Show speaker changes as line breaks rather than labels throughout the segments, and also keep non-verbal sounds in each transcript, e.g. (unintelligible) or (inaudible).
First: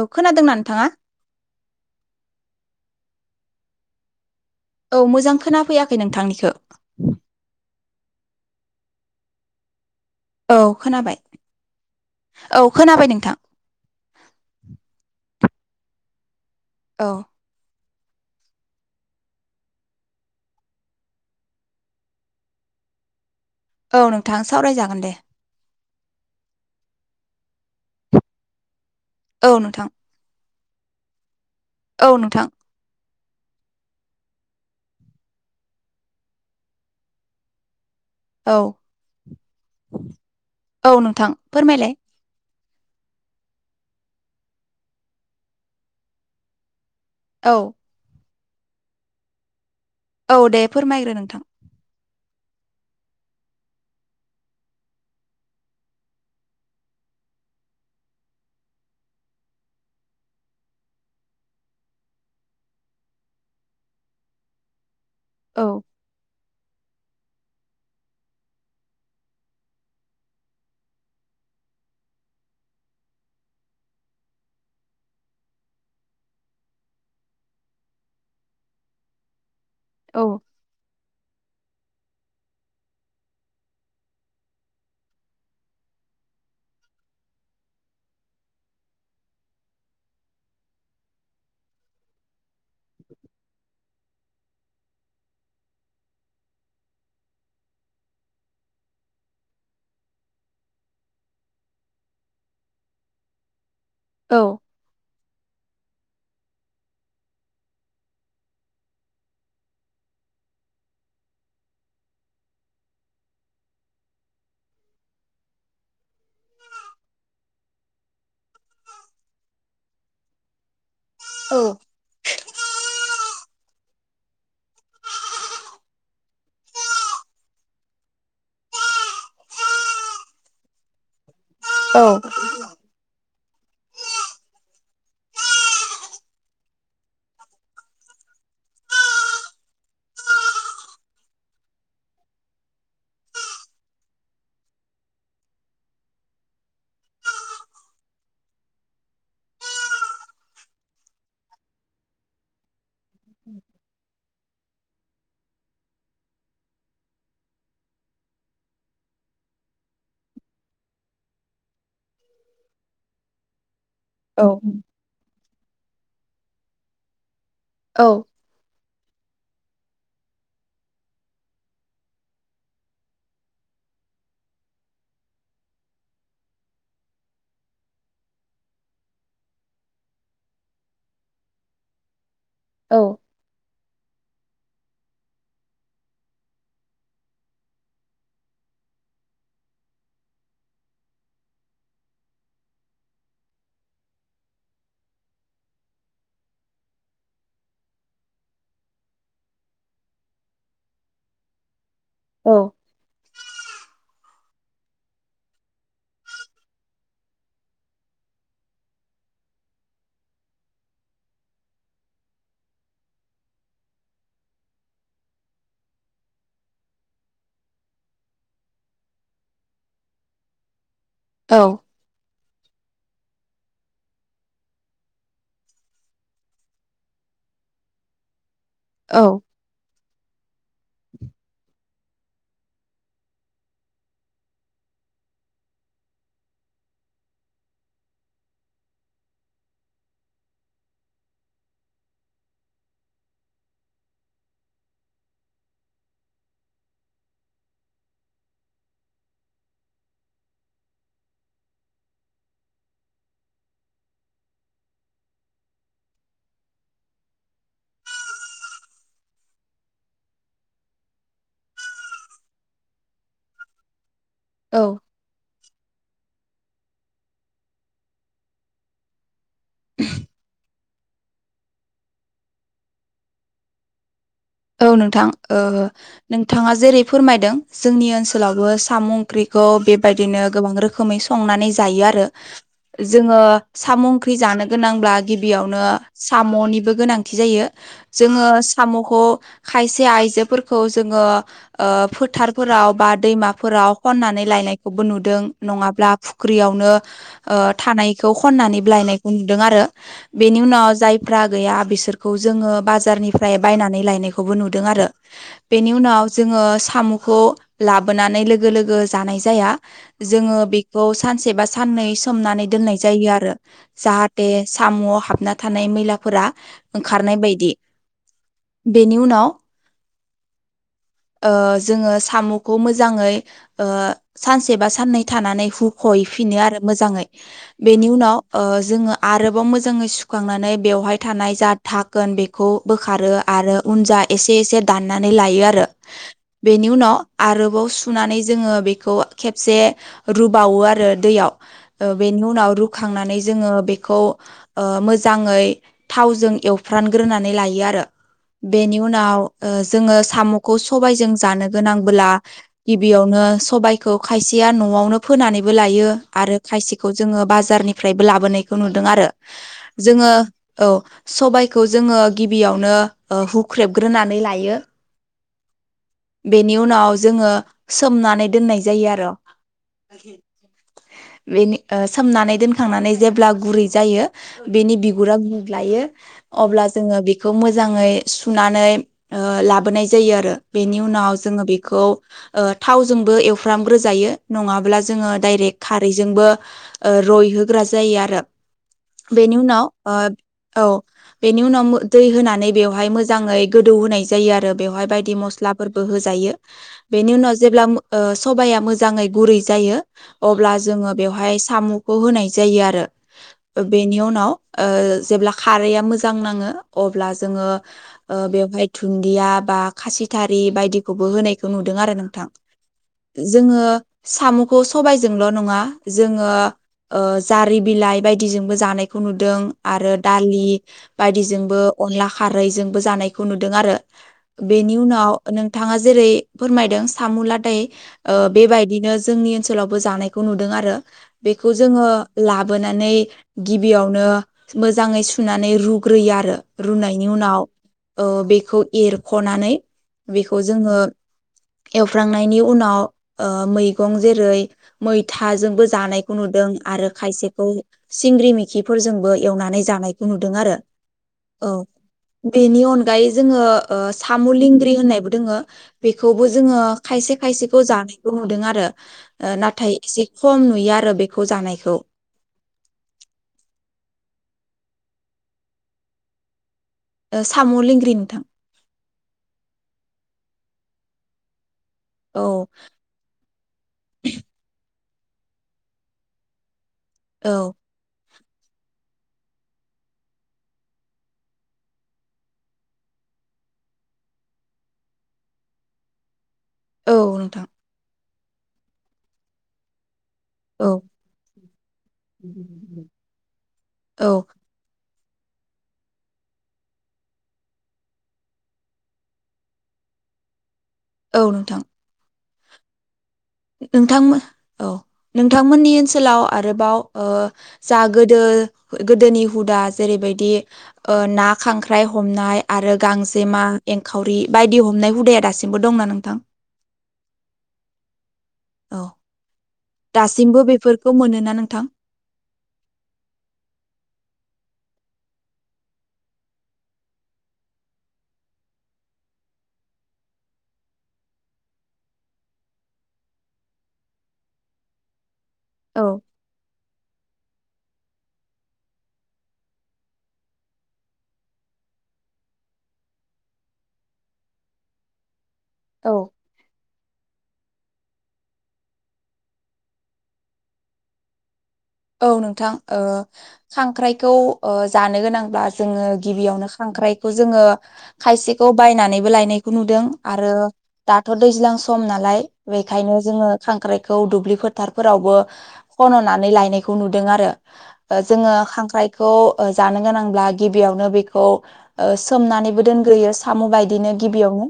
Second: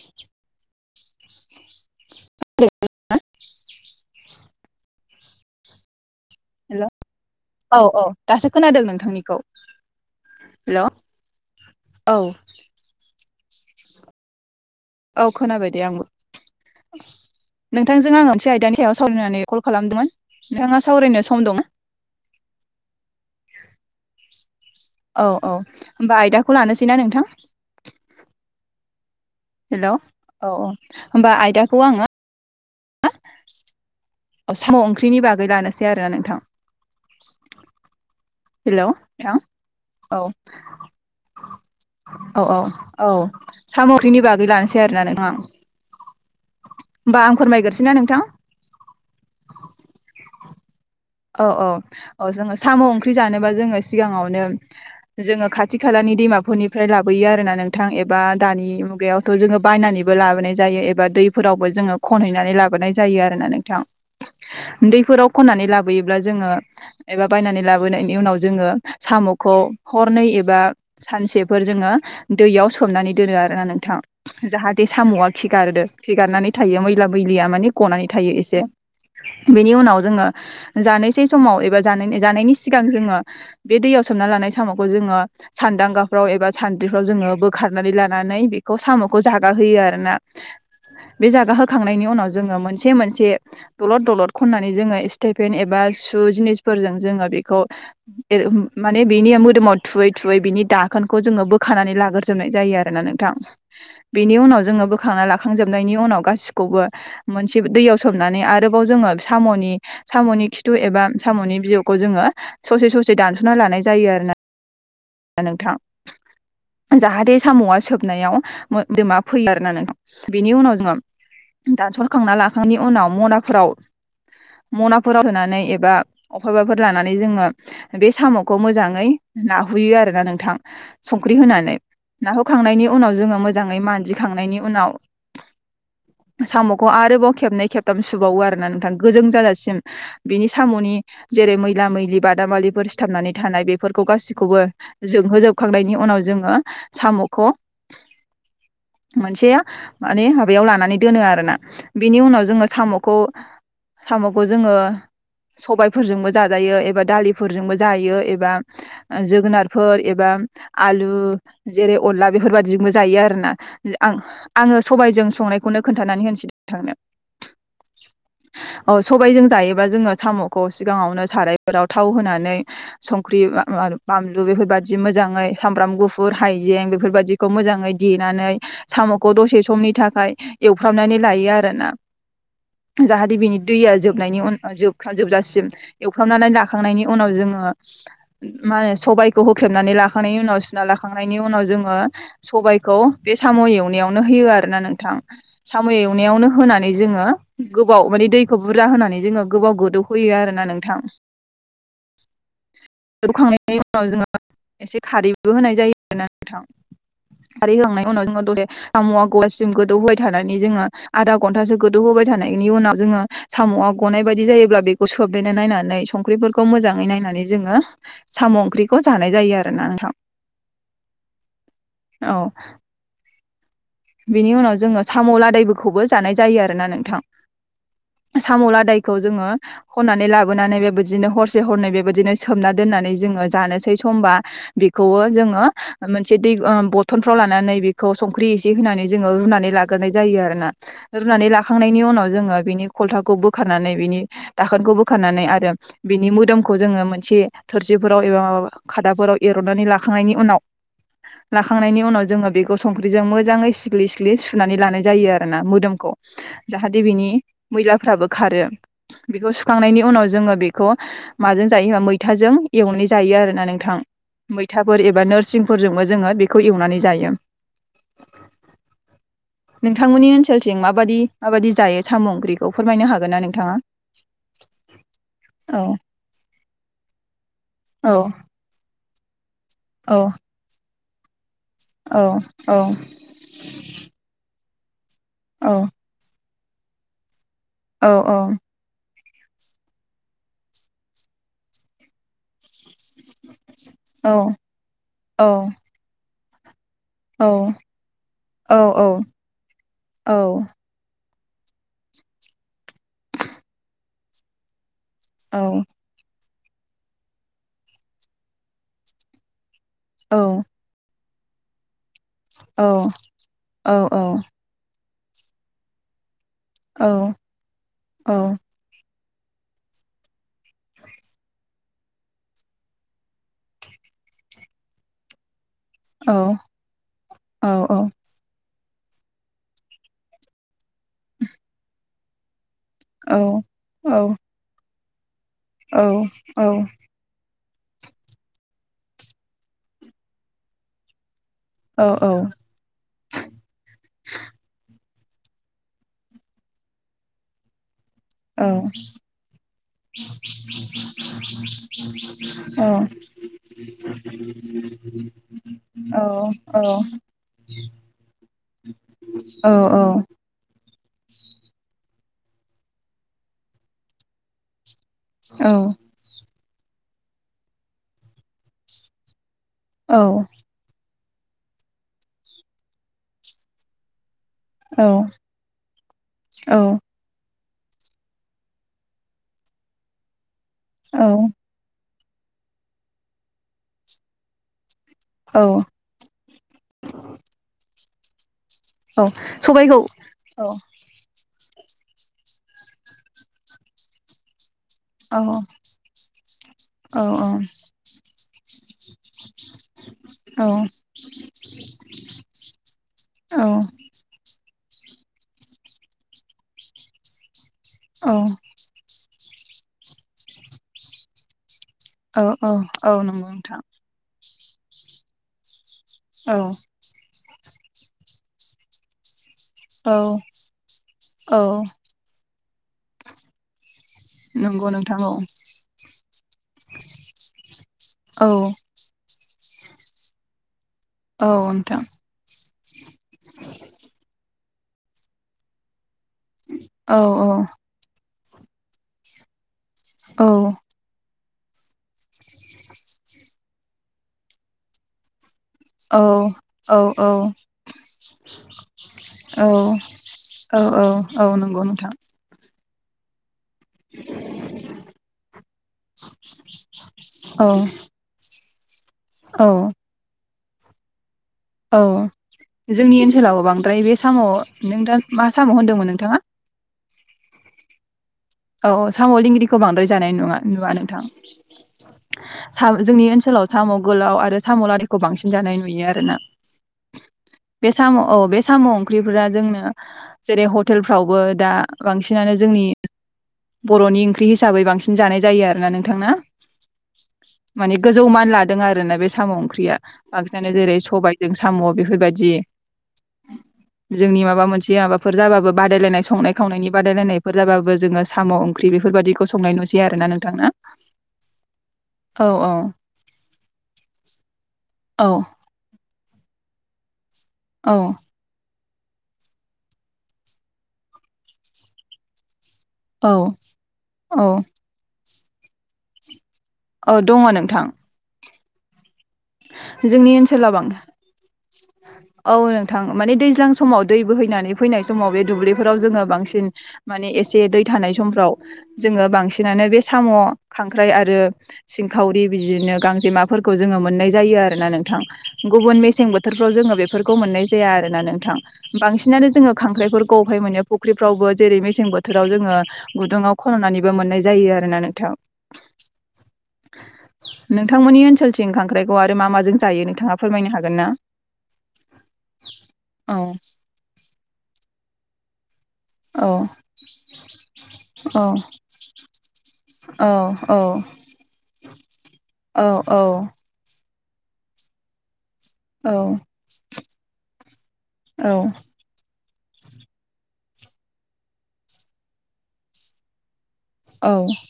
औ खोनादोंना नोंथाङा?
(unintelligible)
औ मोजां खोना फैयाखै नोंथांनिखो।
हेल' औ औ दासो खोनादों नोंथांनिखौ।
औ
हेल'
खोनाबाय,
औ
औ खोनाबाय नोंथां।
औ खोनाबायदे आंबो।
औ
नोंथांजों आं मोनसे आयदानि सायाव सावरायनानै कल खालामदोंमोन। नोंथाङा सावरायनो सम दंना?
(inaudible) औ नोंथां ।सावरायजागोन दे।
औ औ होमबा आयदाखौ लानोसैना नोंथां?
औ
हेल'
नोंथां
औ औ होमबा आयदा
औ नोंथां
औ साम' ओंख्रिनि बागै लानोसै आरोना नोंथां।
औ
हेलौ नोंथां? औ
औ नोंथां फोरमायलाय
औ औ औ साम' ओंख्रिनि बागै लानोसै आरोना नोंथां होमबा आं
औ
फोरमायगोसै ना नोंथां।
औ दे फोरमायग्रो नोंथां
औ औ अ जोङो साम' ओंख्रि जानोबा जोङो सिगाङावनो जोङो खाथि खालानि दैमाफोरनिफ्राय लाबोयो आरो ना नोंथां एबा दानि मुगायावथ' जोङो बायनानैबो लाबोनाय जायो एबा दैफोरावबो जों खन हैनानै लाबोनाय जायो आरो ना नोंथां। दैफोराव
औ
खननानै ला जोङो एबा बनानै लाबोनायनि उनाव जोङो साम'खौ हरनै एबा सा सानसेफोर जोङो दैयाव सोमनानै दोनो आरोना नोंथां। जाहाथे साम'आ खिगारोदो खिगादो खिगारनानै थायो मैला बैलिया माने गनानै थायो एसे।
(inaudible)
बेनि उनाव
औ
जोङो जानोसै समाव एबा जानायनि सिगां जो बे दैयाव सोमना लानाय समाव जो सानदां गाफ्राव एबा सान्द्रिफ्राव जोङो बोखारनानै लानानै बेखौ स'खौ जागा होयो आरोना। बे जागा होखांनायनि उनाव जोङो मोनसे मोनसे दलद दलद खननानै जोङो इस्ते पेन एबा शु जिनिसफोरजों जोङो बेखौ माने बेनि मोदोमाव थुयै थुयै बिनि दाखोनखौ जोङो बोखनानै लाग्रजोबनाय जायो आरोना नोंथां। बिनि
औ
उनाव जोङो बोखांना लाखांजोब नायनि उनाव गासिखौबो मोनसे दैयाव सोमनानै आरोबाव जोङो साम'नि साम'नि खिथु एबा साम'नि बिजौखौ जोङो ससे ससे दानस'ना लानाय जायो आरो ना नोंथां जाहाथे साम'आ सोबनायाव मोदोमा फैयो आर ना बेनि उनाव जोङो
औ
दानस'खांना लाखांनायनि उनाव मनाफोराव मनाफोराव होनानै एबा अफबाफोर लानानै जोङो बे साम'खौ मोजाङै ना हैयो आरोोना नोंथां संख्रि होनानै
औ
नाखौखांनायनि उनाव जोङो मोजां ङै मानजिखांनायनि उनाव
(inaudible)
साम'खौ आरोबाव खेबनै खेबथाम सुबुबावो आरो ना नोंथां गोजों जाजासिम बिनि साम'नि जेरै मैला मैलि बादामालिफोर सिथाबनानै थानाय बेफोरखौ गासिबो खौबो जोंहोजोबखांनायनि उनाव जोङो साम'खौ
(inaudible)
मोनसे माने माबायाव लानानै दोनो आरोना बिनि उनाव जोङो साम'खौ साम'खौ जोङो सबायफोरजोंबो जाजायो एबा दालिफोरजोंबो जायो एबा जोगोनारफोर एबा आलु जेरै अनला बेफोरबाददिजोंबो जायो आरो ना। आं
औ
आङो सबायजों संनायखौनो खोन्थानानै होनसै थांनो
औ
औ सबायजों जायोबा जोङो साम'खौ सिगाङावनो सारायफोराव थाव होनानै संख्रि बानलु बेफोरबायदि मोजाङै सामब्राम गुफुर हाइजें बेफोरबायाददिखौ मोजाङै देनानै सा म'खौ दसे समनि थाखाय एवफ्रामनानै लायो आरोना जाहाथे बिनि दैया जोब जोबनायनि उन जोब जोबजासिम एवफ्रामनानै लाखांनायनि उनाव जोङो मा सबबायखौ होख्लेबनानै लाखांनायनि उनाव सुना लाखांनायनि उनाव जोङो सबायखौ बे साम' साम' एवनायनो हो आरोना नोंथां साम' एवनायनो होनानै जोङो गोबाव मानै दैखौ बुरजा होनानै जोङो गोबाव गोदौहोयो आरो ना नोंथां।
औ
जोबखांनायनि उनाव जोङो एसे खारैबो होनाय जायो आरोना नथां। खारै होखांनायनि उनाव जोङो दसे (unintelligible) गौवासिम गोदौ होबाय थानानै जोङो आधा घन्टासो गोदौ होबाय होबाय थानायनि उनाव जोङो सामआ गनाय बादि जायोब्ला बेखौ सोबनाय ना नायनानै संख्रिफोरखौ मोजाङै नायनानै नानै जोङो सम ओंख्रिखौ जानाय जायो आरोना नोंथां
औ
औ बिनि उनाव जोङो साम लादायफोरखौबो जानाय जायो आरोना नोंथां साम लादायखौ जोङो
औ
खननानै लाबोनानै बेबोदिनो हरसे हरनै बे बोदिनो सोमना दोननानै जोङो जानोसै समबा बिखौवो जोङो ओ मोनसे ओ ब थनफ्राव लानानै बेखौ संख्रि से होनानै जोङो रुनानै लाग्रोनाय जायो आरोना रुनानै लाखांनायनि उनाव जोङो बिनि खलथाखौ बोखार नानै बिनि दाखोनखौ बोखारनानै आरो बिनि मोदोमखौ जोङो मोनसे थोरसिफोराव एबा मा खादाफोराव एरनानै लाखांनायनि उनाव लाखांनायनि उनाव जोङो बेखौ संख्रिजों मोजां जाङै सिग्लि सिख्लि सुनानै लानाय जायो आरोना मोदोमखौ जाहाथे बिनि मैलाफ्राबो खायो बेखौ सुखांनायनि उनाव जोङो बेखौ माजों जायो होनबा मैथाजों एवनानै जायो आरो रोना नोंथां मैथाफोर एबा नोरसिंफोरजोंबो जोङो बेखौ एवनानै जायो
(inaudible)
नोंथांमोननि ओनसोलथिं माबायदि माबायदि जायो साम ओंख्रिखौ फोरमायनो हागोन ना नोंथाङा
औ नोंथां ओ
औ
नोंथाङा जेरै फोरमायदों जोंनि
औ
ओनसोलावबो सामु ओं खौ
औ
बेबायदिनो गोबां रोखोमै संनानै जायो
औ
आरो
औ
जोङो साम ओंख्रि जानो‌ गोनांब्ला
औ
गिबियावनो सा मनिबो गोनांथि जायो
औ
जोङो सामखौ खायसे आइजोफोरखौ जोङो ओ फोथाराव बा दैमाफोराव
औ
खननानै लायनायखौबो नुदों
औ
नङाब्ला फुख्रियावनो ओ थानायखौ
औ
खननानैबो लायनायखौ नुदों आरो बेनि उनाव जाय फ्रा गैया बिसोरखौ जोङो बाजारनिफ्राय बायनानै लायनायखौबो नुदों आरो ।
औ
बेनि उनाव जोङो सामखौ लाबोनानै लोगो लोगो जानाय जाया । जोङो बेखौ सानसे बा साननै सोमनानै दोननाय जायो आरो
औ औ
जाहाथे सामआव हाबना थानाय मैलाफोरा।
औ
ओंखारनाय बायदि
औ
बेनि उनाव । ओ जोङो सामखौ मोजाङै ओ सानसे बा साननै थानानै हु खहैफिनो आरो मोजाङै बेनि उनाव ओ जोङो आरोबाव मोजाङै सुखांनानै । बेवहाय थानाय जा धाखोन बेखौ बोखारो आरो उन जा एसे एसे दानना नै लायो आरो बेनि उनाव आरो बाव सुनानै जोङो बेखौ खेबसे रुबावो आरो दैयाव । ओ बेनि उनाव रुखांनानै जोङो बेखौ मो मोजाङै थावजों एवफ्रानग्रोनानै लायो आरो। बेनि उनाव ओ जोङो साम'खौ सबायजों जानो गोनांबोला गिबियावनो। सबायखौ खायसेया नआवनो फोनानैबो लायो आरो खायसेखौ जोङो बाजारनिफ्रायबो लाबोन नायखौ नुदों आरो जोङो औ सबायखौ जोङो । गिबियावनो ओ हुख्रेबग्रोनानै लायो ।
औ
बेनि उनाव जोङो सोमनानै दोननाय जायो आर' । बेनि ओ सोमनानै दोनखांनानै जेब्ला गुरै जायो। बेनि बिगुरा
औ
गग्लायो अब्ला जोङो बेखौ मोजाङै। सुनानै ओ लाबोनाय जायो आरो बेनि
औ
उनाव जोङो बेखौ। ओ थावजोंबो एवफ्रामग्रोजायो नङाब्ला । जोङो
औ
दायरेक खारैजोंबो रइहोग्रा जायो आरो। बेनि उनाव
सबायखौ
ओ औ बेनि उनाव दै होनानै बेयाव हाय मोजाङै गोदौ होनाय जायो आरो। बेवहाय बायदि
औ
मस्लाफोरबो होजायो
औ
बेनि उनाव जेब्ला मो ओ सबाया मोजाङै गुरै जा यो अब्ला जोङो बेवहाय साम'खौ होनाय जायो आरो बेनि उनाव ओ जेब्ला खारैया मोजां नाङो अब्ला जोङो
औ
ओ बेवहाय दुन दिया बा खासि थारि बायदिखौबो होनाय। नुदोंआरो नोंथां
औ औ नंगौ नोंथां
जोडों सामुक खौ सबायजोंल' नङा जोङो
औ
ओ । जारि बिलाइ बायदिजोंबो जानायखौ नुदों आरो
औ
दालि
औ
बायदिजोंबो अनला खा जोंबो जानायखौ नुदों आरो
नंगौ
बेनि
नोंथां
उनाव नोंथाङा जेरै फोरमायदों सामु ला दाइ ओ
औ
बेबायदिनो जोंनि ओनसोलावबो जानायखौ नुदों आरो ।
औ
बेखौ
नोंथां
जोङो लाबोनानै गिबियावनो मोजाङै सुनानै रु ग्रोयो आरो
औ
रुनायनि
औ
उनाव ओ बेखौ एरख'नानै ।
औ
बेखौ जोङो। एवफ्र्रांनायनि उनाव मैगं जेरै मैथा जोंबो
औ
जानायखौ नुदों आरो
औ
खायसेखौ सिंग्रि मेखिफोरजोंबो
औ
एवनानै जानायखौ नुदों ।
औ औ औ नंगौ नोंथां।
बेनि अनगायै जोङो। ओ साम' लिंग्रि होननायबो दोङो बेखौबो जोङो खायसे
औ
खायसेखौ जानायखौ नुदों आरो।
औ
नाथाय एसे खम नुयो आरो बे
औ जोंनि ओनसोलावबो बांद्राय बे साम' नों दा मा साम' होनदोंमोन नोंथाङा?
ओ साम' लेंग्रि नोंथां
औ औ साम' लिंग्रिखौ बांद्राय जानाय नुवा नुवा
औ
नोंथां। जोंनि ओनसोलाव साम' गोलाव आरो साम' लादायखौ बांसिन जानाय नुयो आरोना।
औ
बे साम'औ बे साम' ओंख्रिफोरा जोंनो जेरै हटेलफ्रावबो दा बांसिनानो जोंनि बर'नि ओंख्रि हिसाबै बांसिन जानाय जायो आरोना नोंथां ना?
औ नोंथां
माने गोजौ मान लादों आरोना बे साम' ओंख्रिया बांसिनानो
औ
जेरै सबाय साम' बेफोरबायदि
औ
जोंनि माबा मोनसे माबाफोर जाबाबो बादायलायनाय संनाय खावनायनि बादायलायनायफोर जाबाबो जोङो साम' ओंख्रि बेफोरबादिखौ संनाय नुसै आरो ना नोंथां ना?
औ नोंथां
औ औ
नोंथां औ नोंथांमोननि ओनसोलाव आरोबाव ओ जा
औ
गोदो गोदोनि हुदा जेरैबायदि ओ ना खांख्राइ हमनाय आरो
औ
गांजेमा एंखावरि
औ
बायदि हमनाय हुदाया दासिमबो दंना नोंथां?
औ दङ नोंथां
औ
जोंनि
दासिमबो
ओनसोलाव बांसिन
बेफोरखौ मोनोना नोंथां?
औ नोंथां माने दैज्लां समाव दै बोहैनानै फैनाय समाव बे दुब्लिफोराव जोङो बांसिन माने एसे दै थानाय समफ्राव जोङो बांसिनानो बे साम' खांख्राय आरो सिंखावरि बिजिनो गांजेमा फोरखौ जोङो मोननाय जा जायो आरोना नोंथां गुबन मेसें बोथोरफ्राव जोडों बे फोरखौ मोननाय जाया आरोना नोंथां बांसिनानो जोडों खांख्राय फोरखौ अबहाय मोनो जेरै मेसें बोथोराव जोङो गुदुंङाव खन'नानैबो मोननाय जायो आरोना नोंथां ।
औ
नोंथांमोननि ओनसोलथिं खांख्राइखौ आरो मा माजों जायो नोंथाङा फोरमायनो हागोन ना?
औ नोंथां ओ
औ
खांख्राइखौ ओ जानो गोनांब्ला जोंडों
औ
गिबियावनो खांख्रायखौ जों
औ
खायसेखौ बायनानैबो लायनाय खौ नुदों
औ
आरो
औ
दाथ' दैज्लां सम नालाय
औ औ
बेखायनो जोङो खांख्राइ- खौ दुबलि फोथार फ्रावबो
औ
खन'नानै लायनाय खौ नुदों आरो
औ
जोङो खांख्राइखौ ओ जानो गोनांब्ला गिबियावनो बेखौ ओ सोमनानैबो दोनग्रोयो साम' बाय बिदिनो
औ
गिबियावनो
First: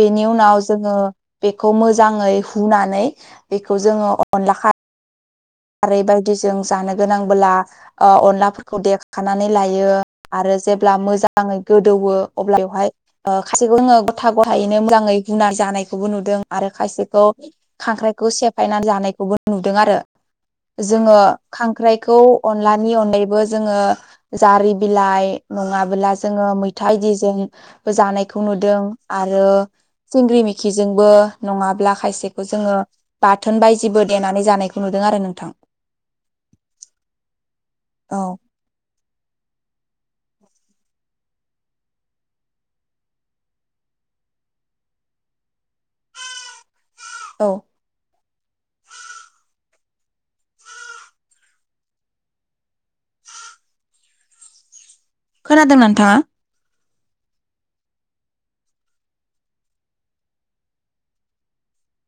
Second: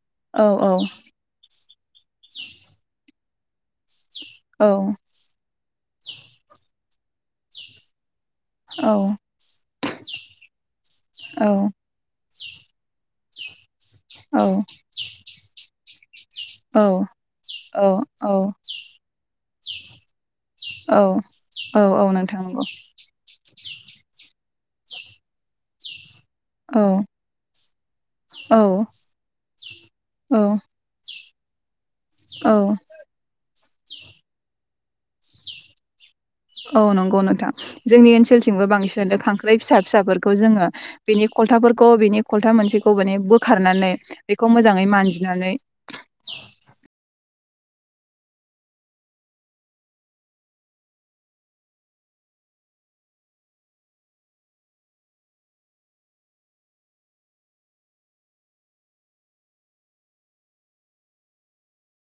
बेनि
औ
उनाव
औ
जोङो बेखौ मोजाङै हुनानै बेखौ जोङो अ -
औ
खारै बायदिजों जानो गोनांबोला ओ अन अनलाफोरखौ देखानानै लायो आरो जेब्ला
औ
मोजाङै गोदौवो अब्ला बेवहाय खायसेखौ जोंङो गथा
औ
गथायैनो मोजाङै हुना जानायखौबो नुदों आरो खायसेखौ
औ
खांख्राइखौ सेफायनानै जानायखौबो नुदों आरो जोङो
औ औ
खांख्राइखौ
नोंथां नंगौ
अनलानि अनगायैबो जोङो जारि बिलाइ नङाबोला जोङो
औ
मैथादिजों जानायखौ
औ
नुदों आरो
औ
सिंग्रि मिखिजोंबो नङाब्ला खायसेखौ
औ
जोङो बाथोन बायदिबो देनानै जानायखौ नुदों आरो नोंथां
औ नंगौ नोंथां जोंनि
औ
ओनसोलथिमबो बांसिन बि खांख्राइ फिसा फिसाफोरखौ जोङो बेनि खलथाफोरखौ बिनि खलथा मोनसेखौ माने बोखारनानै बेखौ मोजाङै मानजिनानै
औ खोनादों नोंथाङा